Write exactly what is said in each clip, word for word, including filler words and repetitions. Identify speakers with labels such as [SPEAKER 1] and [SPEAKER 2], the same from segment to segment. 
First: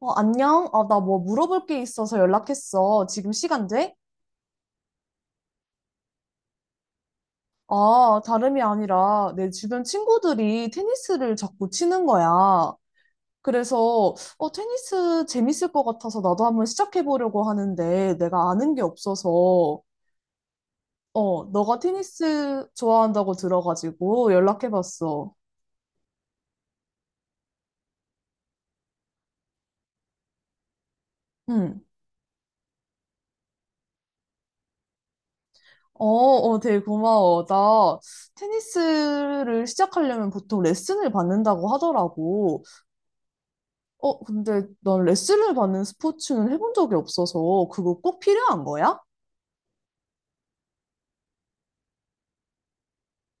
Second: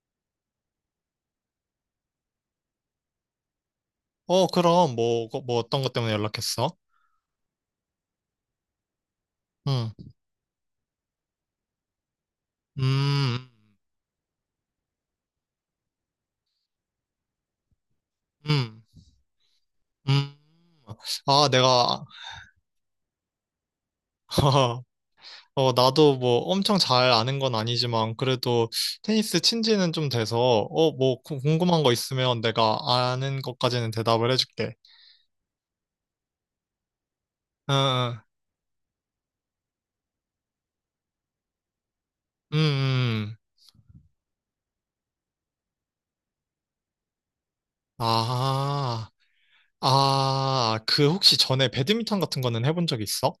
[SPEAKER 1] 어, 안녕? 아, 나 뭐 물어볼 게 있어서 연락했어. 지금 시간 돼?
[SPEAKER 2] 어, 그럼, 뭐, 거- 뭐 어떤 것 때문에 연락했어?
[SPEAKER 1] 아, 다름이 아니라 내 주변
[SPEAKER 2] 응,
[SPEAKER 1] 친구들이 테니스를 자꾸 치는 거야.
[SPEAKER 2] 음,
[SPEAKER 1] 그래서, 어, 테니스 재밌을 것 같아서 나도 한번 시작해보려고 하는데 내가 아는
[SPEAKER 2] 음,
[SPEAKER 1] 게 없어서,
[SPEAKER 2] 음. 음.
[SPEAKER 1] 어,
[SPEAKER 2] 아,
[SPEAKER 1] 너가
[SPEAKER 2] 내가,
[SPEAKER 1] 테니스 좋아한다고 들어가지고 연락해봤어.
[SPEAKER 2] 어, 나도 뭐 엄청 잘 아는 건 아니지만, 그래도 테니스 친 지는 좀 돼서, 어, 뭐 구-
[SPEAKER 1] 응.
[SPEAKER 2] 궁금한 거 있으면 내가 아는 것까지는 대답을 해줄게.
[SPEAKER 1] 어, 어, 되게 고마워. 나
[SPEAKER 2] 응,
[SPEAKER 1] 테니스를 시작하려면 보통 레슨을 받는다고
[SPEAKER 2] 응, 음,
[SPEAKER 1] 하더라고.
[SPEAKER 2] 음.
[SPEAKER 1] 어, 근데 난 레슨을 받는 스포츠는 해본 적이 없어서 그거 꼭 필요한 거야?
[SPEAKER 2] 아, 아, 그 혹시 전에 배드민턴 같은 거는 해본 적 있어?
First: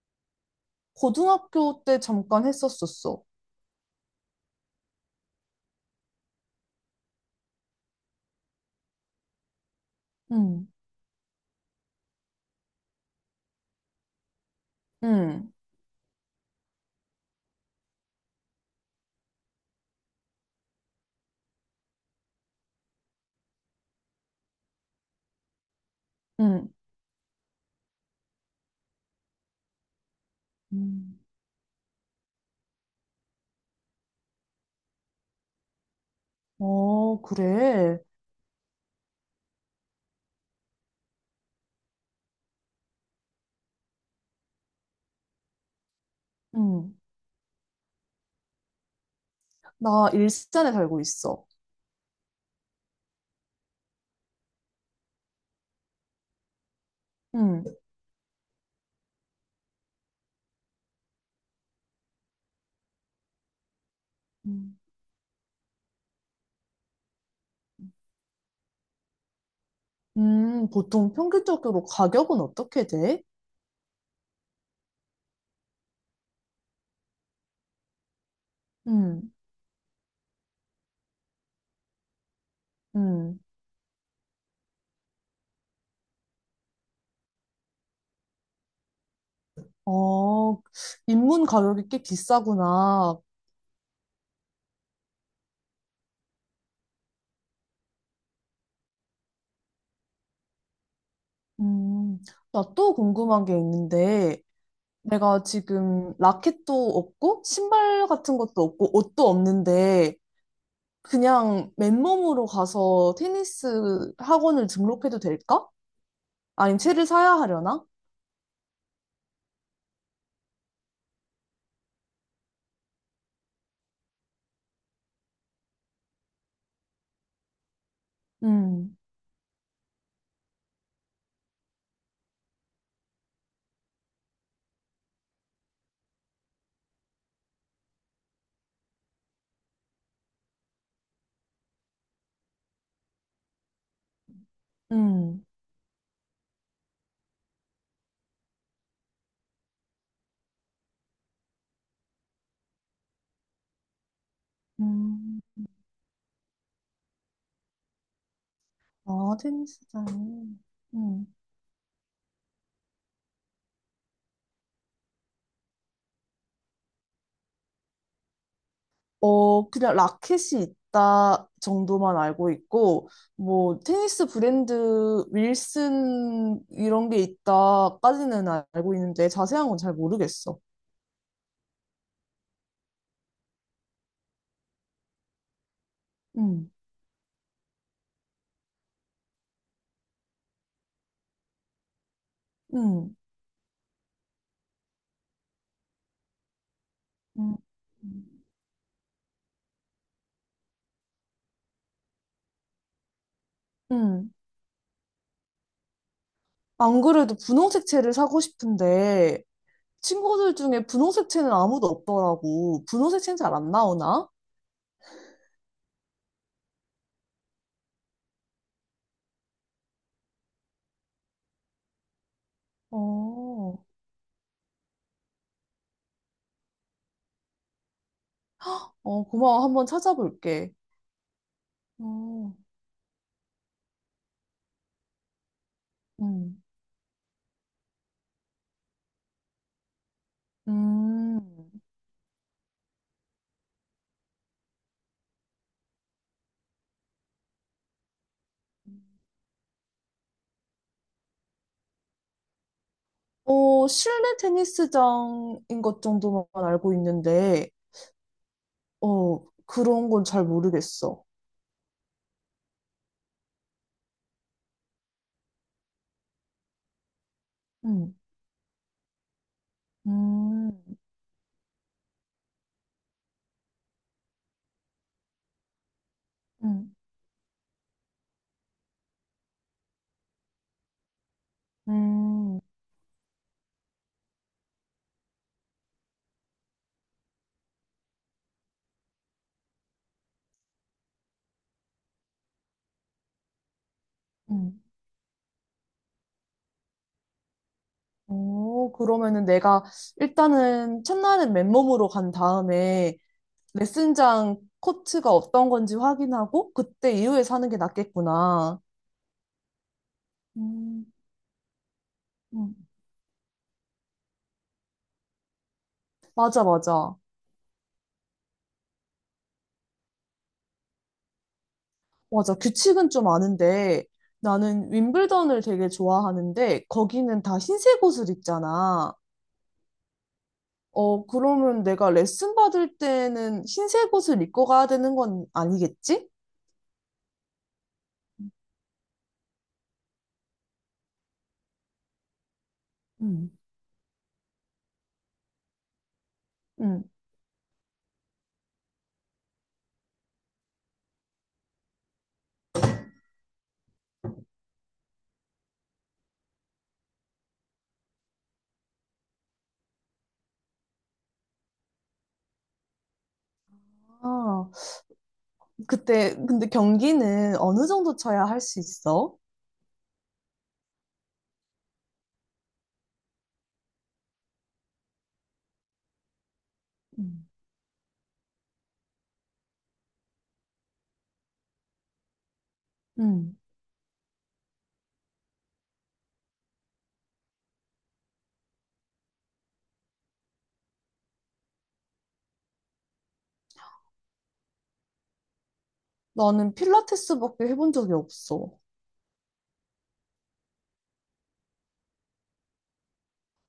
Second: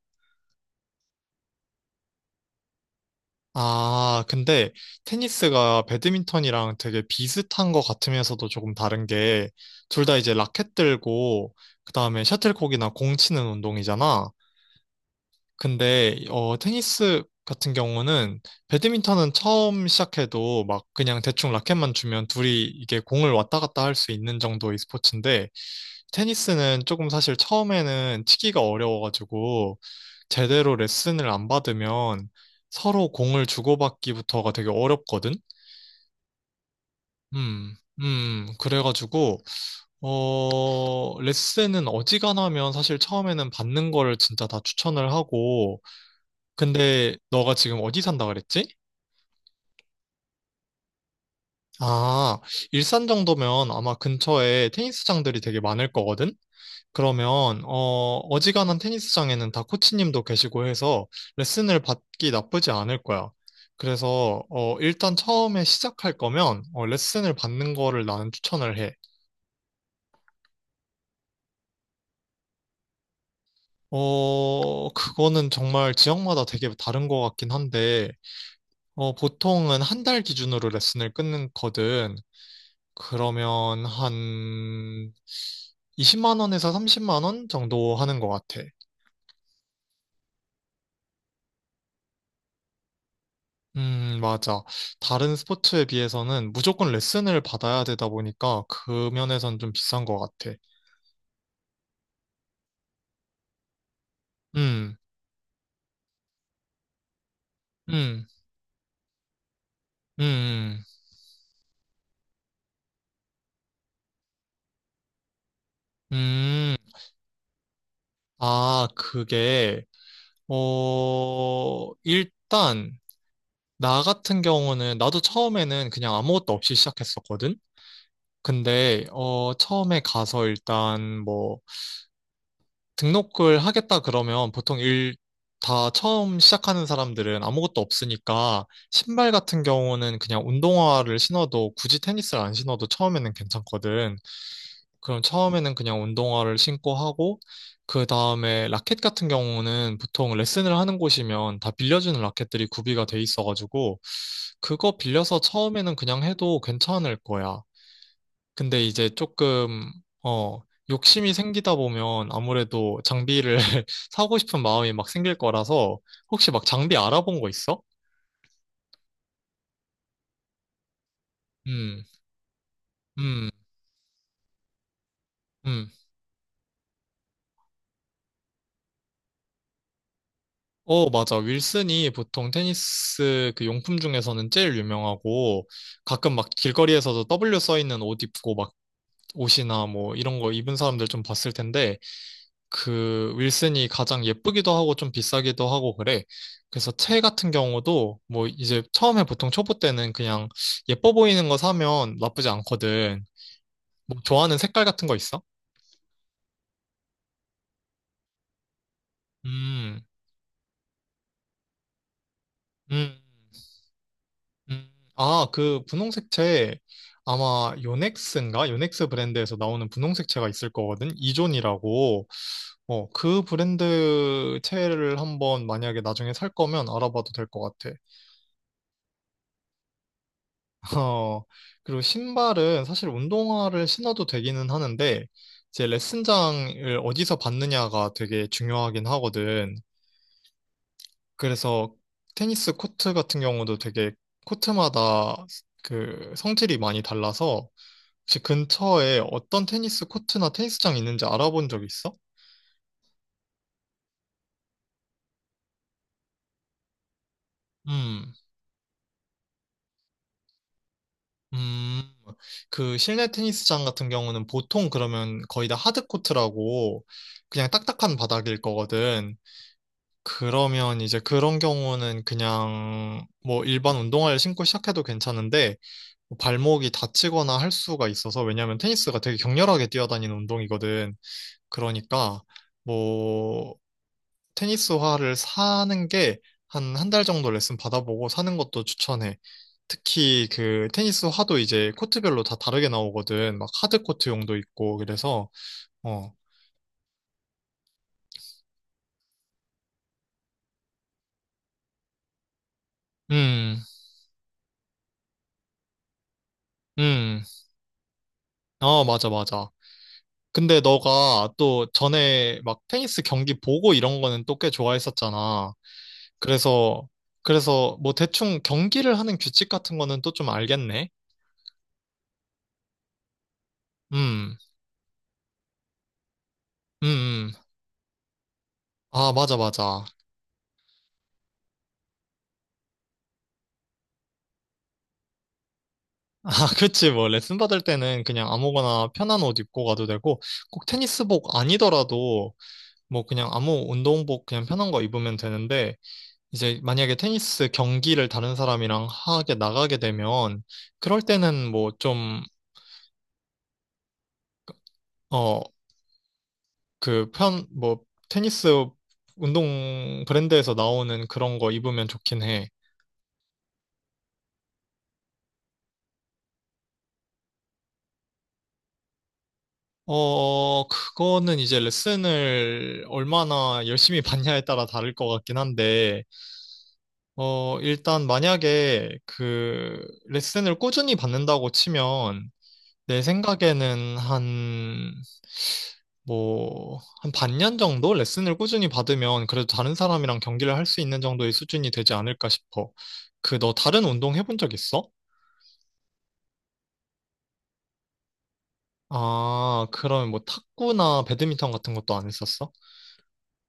[SPEAKER 1] 고등학교 때 잠깐 했었었어.
[SPEAKER 2] 아, 근데 테니스가 배드민턴이랑 되게 비슷한 것 같으면서도 조금 다른 게, 둘 다 이제
[SPEAKER 1] 응,
[SPEAKER 2] 라켓 들고, 그 다음에 셔틀콕이나 공 치는 운동이잖아.
[SPEAKER 1] 응,
[SPEAKER 2] 근데, 어, 테니스 같은 경우는, 배드민턴은 처음 시작해도 막 그냥 대충 라켓만 주면 둘이 이게 공을 왔다 갔다 할 수 있는 정도의 스포츠인데,
[SPEAKER 1] 응.
[SPEAKER 2] 테니스는 조금 사실 처음에는 치기가 어려워가지고 제대로
[SPEAKER 1] 음.
[SPEAKER 2] 레슨을 안 받으면 서로 공을 주고받기부터가 되게 어렵거든?
[SPEAKER 1] 어,
[SPEAKER 2] 음,
[SPEAKER 1] 그래.
[SPEAKER 2] 음, 그래가지고, 어, 레슨은 어지간하면 사실 처음에는 받는 거를 진짜 다 추천을 하고,
[SPEAKER 1] 응.
[SPEAKER 2] 근데 너가 지금 어디 산다 그랬지?
[SPEAKER 1] 나 일산에 살고 있어.
[SPEAKER 2] 아, 일산 정도면 아마 근처에 테니스장들이 되게 많을 거거든? 그러면
[SPEAKER 1] 응.
[SPEAKER 2] 어 어지간한 테니스장에는 다 코치님도 계시고 해서 레슨을 받기 나쁘지 않을 거야. 그래서 어
[SPEAKER 1] 음.
[SPEAKER 2] 일단 처음에 시작할 거면 어, 레슨을 받는 거를 나는 추천을 해.
[SPEAKER 1] 음, 보통 평균적으로 가격은 어떻게 돼?
[SPEAKER 2] 어 그거는 정말 지역마다 되게 다른 것 같긴 한데 어
[SPEAKER 1] 응
[SPEAKER 2] 보통은 한 달 기준으로 레슨을 끊거든.
[SPEAKER 1] 응
[SPEAKER 2] 그러면 한 이십만 원에서 삼십만 원 정도 하는 것 같아.
[SPEAKER 1] 어, 입문 가격이 꽤 비싸구나.
[SPEAKER 2] 음, 맞아. 다른 스포츠에 비해서는 무조건 레슨을 받아야 되다 보니까 그 면에선 좀 비싼 것 같아.
[SPEAKER 1] 음, 나 또 궁금한 게 있는데,
[SPEAKER 2] 음,
[SPEAKER 1] 내가 지금 라켓도 없고 신발
[SPEAKER 2] 음,
[SPEAKER 1] 같은 것도 없고 옷도 없는데
[SPEAKER 2] 음,
[SPEAKER 1] 그냥 맨몸으로 가서 테니스 학원을 등록해도 될까?
[SPEAKER 2] 음.
[SPEAKER 1] 아니면
[SPEAKER 2] 음.
[SPEAKER 1] 채를 사야 하려나?
[SPEAKER 2] 아, 그게, 어, 일단, 나 같은 경우는, 나도 처음에는 그냥 아무것도 없이 시작했었거든?
[SPEAKER 1] 음,
[SPEAKER 2] 근데, 어, 처음에 가서 일단 뭐, 등록을 하겠다 그러면 보통 일 다 처음 시작하는 사람들은 아무것도 없으니까 신발 같은 경우는 그냥 운동화를 신어도 굳이 테니스를 안 신어도 처음에는 괜찮거든. 그럼
[SPEAKER 1] 음,
[SPEAKER 2] 처음에는 그냥 운동화를 신고 하고 그 다음에 라켓 같은 경우는 보통 레슨을 하는 곳이면 다 빌려주는 라켓들이 구비가 돼 있어가지고 그거
[SPEAKER 1] 음.
[SPEAKER 2] 빌려서 처음에는 그냥 해도 괜찮을 거야. 근데 이제
[SPEAKER 1] 아,
[SPEAKER 2] 조금,
[SPEAKER 1] 테니스장.
[SPEAKER 2] 어, 욕심이
[SPEAKER 1] 음.
[SPEAKER 2] 생기다 보면 아무래도 장비를 사고 싶은 마음이 막 생길 거라서 혹시 막 장비 알아본 거 있어?
[SPEAKER 1] 어, 그냥 라켓이 있다
[SPEAKER 2] 음,
[SPEAKER 1] 정도만 알고 있고
[SPEAKER 2] 음,
[SPEAKER 1] 뭐 테니스 브랜드
[SPEAKER 2] 음.
[SPEAKER 1] 윌슨 이런 게 있다까지는 알고 있는데 자세한 건 잘 모르겠어.
[SPEAKER 2] 어, 맞아. 윌슨이 보통 테니스 그 용품 중에서는 제일 유명하고 가끔 막
[SPEAKER 1] 음.
[SPEAKER 2] 길거리에서도 W 써 있는 옷 입고 막 옷이나 뭐 이런 거 입은 사람들 좀 봤을 텐데
[SPEAKER 1] 음.
[SPEAKER 2] 그 윌슨이 가장 예쁘기도 하고 좀 비싸기도 하고 그래. 그래서 채 같은
[SPEAKER 1] 음.
[SPEAKER 2] 경우도 뭐 이제 처음에 보통 초보 때는 그냥 예뻐 보이는 거 사면 나쁘지 않거든. 뭐
[SPEAKER 1] 음.
[SPEAKER 2] 좋아하는 색깔 같은 거 있어?
[SPEAKER 1] 안 그래도 분홍색 채를 사고 싶은데
[SPEAKER 2] 음,
[SPEAKER 1] 친구들 중에 분홍색 채는 아무도 없더라고.
[SPEAKER 2] 음,
[SPEAKER 1] 분홍색 채는 잘 안 나오나?
[SPEAKER 2] 음. 아, 그 분홍색 채 아마 요넥스인가? 요넥스 브랜드에서 나오는 분홍색 채가 있을 거거든. 이존이라고. 어, 그
[SPEAKER 1] 어,
[SPEAKER 2] 브랜드 채를 한번 만약에 나중에 살 거면 알아봐도 될 것 같아.
[SPEAKER 1] 어, 고마워. 한번 찾아볼게.
[SPEAKER 2] 어, 그리고
[SPEAKER 1] 어,
[SPEAKER 2] 신발은 사실 운동화를 신어도 되기는 하는데, 이제
[SPEAKER 1] 음,
[SPEAKER 2] 레슨장을 어디서 받느냐가 되게 중요하긴 하거든.
[SPEAKER 1] 음.
[SPEAKER 2] 그래서 테니스 코트 같은 경우도 되게 코트마다 그 성질이 많이 달라서, 혹시 근처에 어떤 테니스 코트나 테니스장 있는지 알아본 적 있어?
[SPEAKER 1] 어, 실내 테니스장인 것 정도만 알고 있는데,
[SPEAKER 2] 음,
[SPEAKER 1] 어, 그런 건 잘 모르겠어.
[SPEAKER 2] 음, 그 실내 테니스장 같은 경우는 보통 그러면 거의 다 하드코트라고 그냥
[SPEAKER 1] 음,
[SPEAKER 2] 딱딱한 바닥일 거거든.
[SPEAKER 1] 음,
[SPEAKER 2] 그러면 이제 그런 경우는 그냥 뭐 일반 운동화를 신고 시작해도 괜찮은데 뭐 발목이
[SPEAKER 1] 음,
[SPEAKER 2] 다치거나 할 수가 있어서 왜냐면 테니스가 되게 격렬하게 뛰어다니는 운동이거든. 그러니까
[SPEAKER 1] 음,
[SPEAKER 2] 뭐 테니스화를 사는 게 한 한 달 정도 레슨 받아보고 사는 것도 추천해. 특히 그 테니스화도 이제 코트별로 다 다르게 나오거든. 막 하드 코트용도
[SPEAKER 1] 음.
[SPEAKER 2] 있고 그래서 어.
[SPEAKER 1] 오, 그러면은 내가 일단은 첫날은 맨몸으로 간 다음에
[SPEAKER 2] 음.
[SPEAKER 1] 레슨장 코트가 어떤 건지 확인하고 그때
[SPEAKER 2] 음.
[SPEAKER 1] 이후에 사는 게 낫겠구나.
[SPEAKER 2] 어, 맞아 맞아. 근데
[SPEAKER 1] 음,
[SPEAKER 2] 너가 또 전에
[SPEAKER 1] 음.
[SPEAKER 2] 막 테니스 경기 보고 이런 거는 또 꽤 좋아했었잖아.
[SPEAKER 1] 맞아,
[SPEAKER 2] 그래서,
[SPEAKER 1] 맞아.
[SPEAKER 2] 그래서 뭐 대충 경기를 하는 규칙 같은 거는 또 좀 알겠네.
[SPEAKER 1] 맞아. 규칙은 좀 아는데
[SPEAKER 2] 음,
[SPEAKER 1] 나는 윈블던을 되게 좋아하는데
[SPEAKER 2] 음,
[SPEAKER 1] 거기는
[SPEAKER 2] 음.
[SPEAKER 1] 다 흰색 옷을 입잖아.
[SPEAKER 2] 아, 맞아, 맞아.
[SPEAKER 1] 어, 그러면 내가 레슨 받을 때는 흰색 옷을 입고 가야 되는 건 아니겠지?
[SPEAKER 2] 아, 그치. 뭐 레슨 받을 때는 그냥 아무거나 편한 옷 입고 가도 되고, 꼭 테니스복 아니더라도 뭐 그냥
[SPEAKER 1] 음.
[SPEAKER 2] 아무 운동복 그냥 편한 거 입으면 되는데, 이제
[SPEAKER 1] 응.
[SPEAKER 2] 만약에 테니스 경기를 다른 사람이랑 하게 나가게 되면, 그럴 때는 뭐좀 그 편, 뭐, 테니스 운동 브랜드에서 나오는 그런 거 입으면 좋긴 해.
[SPEAKER 1] 아. 그때 근데 경기는 어느 정도 쳐야 할 수 있어?
[SPEAKER 2] 어, 그거는 이제 레슨을 얼마나 열심히 받냐에 따라 다를 것 같긴 한데,
[SPEAKER 1] 음.
[SPEAKER 2] 어, 일단 만약에 그 레슨을 꾸준히 받는다고 치면, 내
[SPEAKER 1] 음.
[SPEAKER 2] 생각에는 한, 뭐, 한 반년 정도 레슨을 꾸준히 받으면 그래도 다른 사람이랑 경기를 할 수 있는 정도의 수준이 되지 않을까 싶어. 그, 너 다른 운동 해본 적 있어?
[SPEAKER 1] 나는 필라테스밖에 해본 적이 없어.
[SPEAKER 2] 아, 그러면 뭐 탁구나 배드민턴 같은 것도 안 했었어?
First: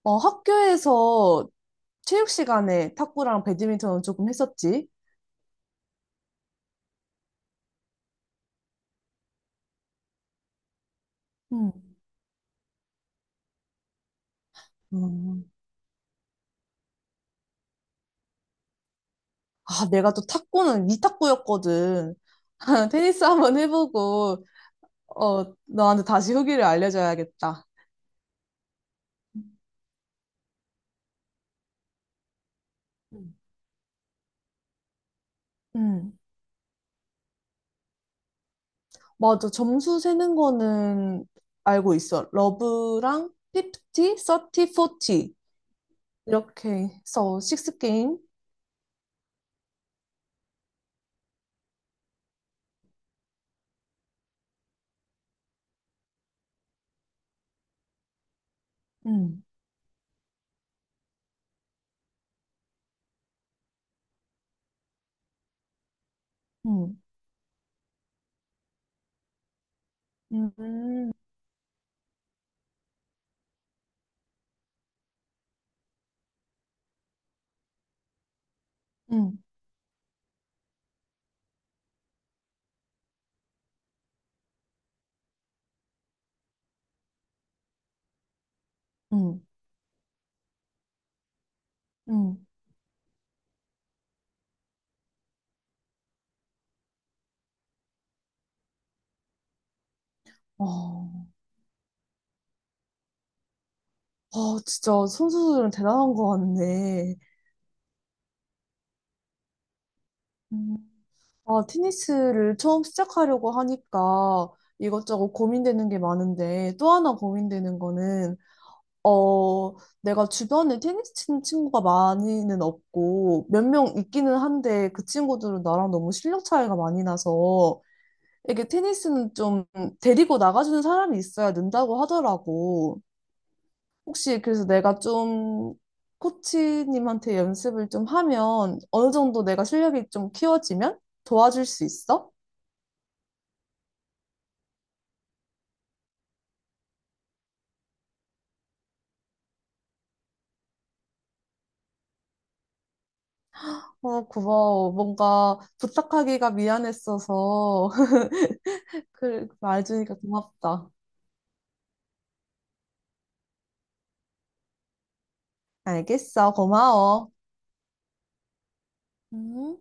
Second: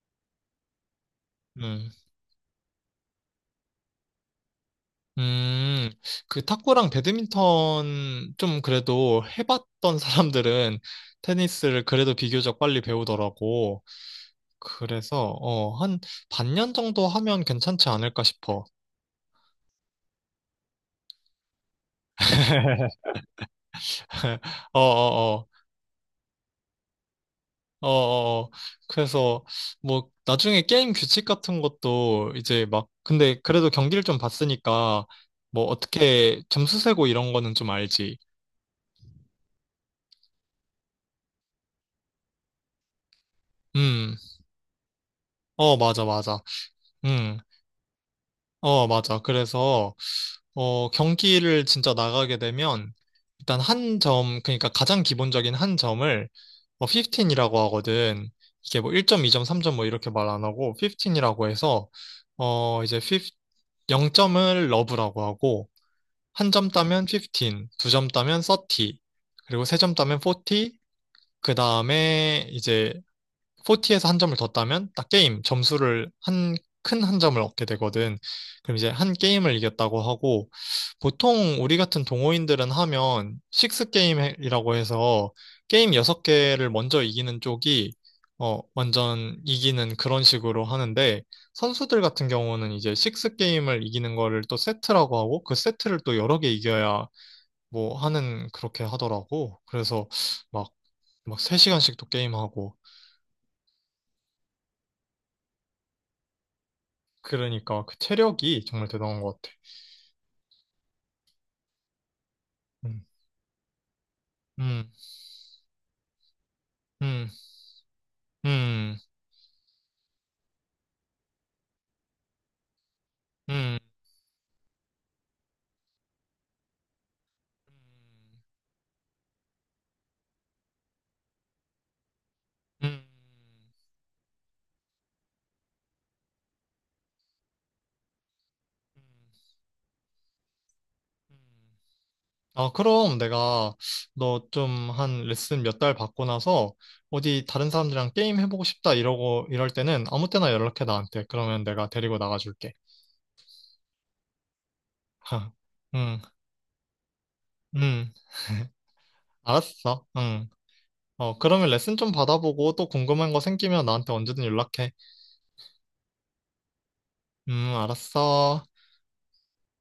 [SPEAKER 1] 어, 학교에서
[SPEAKER 2] 음.
[SPEAKER 1] 체육 시간에 탁구랑 배드민턴은 조금 했었지.
[SPEAKER 2] 음, 그 탁구랑 배드민턴 좀 그래도 해봤던 사람들은 테니스를
[SPEAKER 1] 음.
[SPEAKER 2] 그래도 비교적 빨리 배우더라고. 그래서,
[SPEAKER 1] 음.
[SPEAKER 2] 어, 한 반년 정도 하면 괜찮지 않을까 싶어.
[SPEAKER 1] 아, 내가 또 탁구는 위탁구였거든. 테니스 한번 해보고,
[SPEAKER 2] 어,
[SPEAKER 1] 어,
[SPEAKER 2] 어,
[SPEAKER 1] 너한테 다시 후기를 알려줘야겠다.
[SPEAKER 2] 어, 어, 어. 그래서 뭐 나중에 게임 규칙 같은 것도 이제 막
[SPEAKER 1] 음.
[SPEAKER 2] 근데 그래도 경기를 좀 봤으니까 뭐
[SPEAKER 1] 음.
[SPEAKER 2] 어떻게 점수 세고 이런 거는 좀 알지.
[SPEAKER 1] 맞아. 점수 세는 거는 알고 있어. 러브랑
[SPEAKER 2] 음,
[SPEAKER 1] 오십, 써티, 사십.
[SPEAKER 2] 어, 맞아, 맞아.
[SPEAKER 1] 이렇게
[SPEAKER 2] 음,
[SPEAKER 1] 해서 식스 게임.
[SPEAKER 2] 어, 맞아. 그래서 어, 경기를 진짜 나가게 되면 일단 한 점, 그러니까 가장 기본적인 한 점을 뭐 십오라고 하거든. 이게 뭐 일 점, 이 점,
[SPEAKER 1] 음,
[SPEAKER 2] 삼 점 뭐 이렇게 말 안 하고 십오라고 해서 어, 이제 십오, 영 점을 러브라고 하고 한 점
[SPEAKER 1] 음,
[SPEAKER 2] 따면 십오, 두 점 따면 삼십, 그리고 세 점 따면 사십,
[SPEAKER 1] 음,
[SPEAKER 2] 그 다음에 이제 포티에서 한 점을 더 따면 딱 게임 점수를 한 큰 한 점을 얻게 되거든. 그럼 이제 한
[SPEAKER 1] 음,
[SPEAKER 2] 게임을 이겼다고 하고 보통 우리 같은 동호인들은 하면 식스 게임이라고 해서 게임 여섯 개를 먼저 이기는 쪽이 어 완전
[SPEAKER 1] 음,
[SPEAKER 2] 이기는 그런 식으로 하는데 선수들 같은
[SPEAKER 1] 음.
[SPEAKER 2] 경우는 이제 식스 게임을 이기는 거를 또 세트라고 하고 그 세트를 또 여러 개 이겨야 뭐 하는 그렇게 하더라고. 그래서 막
[SPEAKER 1] 어,
[SPEAKER 2] 막 세 시간씩 또 게임하고
[SPEAKER 1] 아, 진짜 선수들은 대단한 것 같네.
[SPEAKER 2] 그러니까 그 체력이 정말 대단한 것 같아.
[SPEAKER 1] 음. 아, 테니스를 처음
[SPEAKER 2] 음,
[SPEAKER 1] 시작하려고 하니까
[SPEAKER 2] 음,
[SPEAKER 1] 이것저것 고민되는 게 많은데 또 하나
[SPEAKER 2] 음,
[SPEAKER 1] 고민되는 거는
[SPEAKER 2] 음,
[SPEAKER 1] 어, 내가 주변에 테니스 치는 친구가 많이는 없고
[SPEAKER 2] 음,
[SPEAKER 1] 몇
[SPEAKER 2] 음, 음.
[SPEAKER 1] 명 있기는 한데 그 친구들은 나랑 너무 실력 차이가 많이 나서 이게 테니스는 좀 데리고 나가주는 사람이 있어야 는다고 하더라고.
[SPEAKER 2] 음, 음.
[SPEAKER 1] 혹시 그래서 내가 좀 코치님한테 연습을 좀 하면 어느 정도 내가 실력이 좀 키워지면 도와줄 수 있어?
[SPEAKER 2] 아, 그럼 내가 너 좀 한 레슨 몇 달 받고 나서 어디 다른 사람들이랑 게임 해보고 싶다 이러고 이럴 때는 아무 때나 연락해 나한테. 그러면 내가 데리고 나가줄게.
[SPEAKER 1] 어, 고마워. 뭔가
[SPEAKER 2] 응,
[SPEAKER 1] 부탁하기가 미안했어서.
[SPEAKER 2] 응.
[SPEAKER 1] 그, 말
[SPEAKER 2] 알았어.
[SPEAKER 1] 주니까
[SPEAKER 2] 응.
[SPEAKER 1] 고맙다.
[SPEAKER 2] 어, 그러면 레슨 좀 받아보고 또 궁금한 거 생기면 나한테 언제든 연락해.
[SPEAKER 1] 알겠어. 고마워.
[SPEAKER 2] 음, 알았어.
[SPEAKER 1] 음.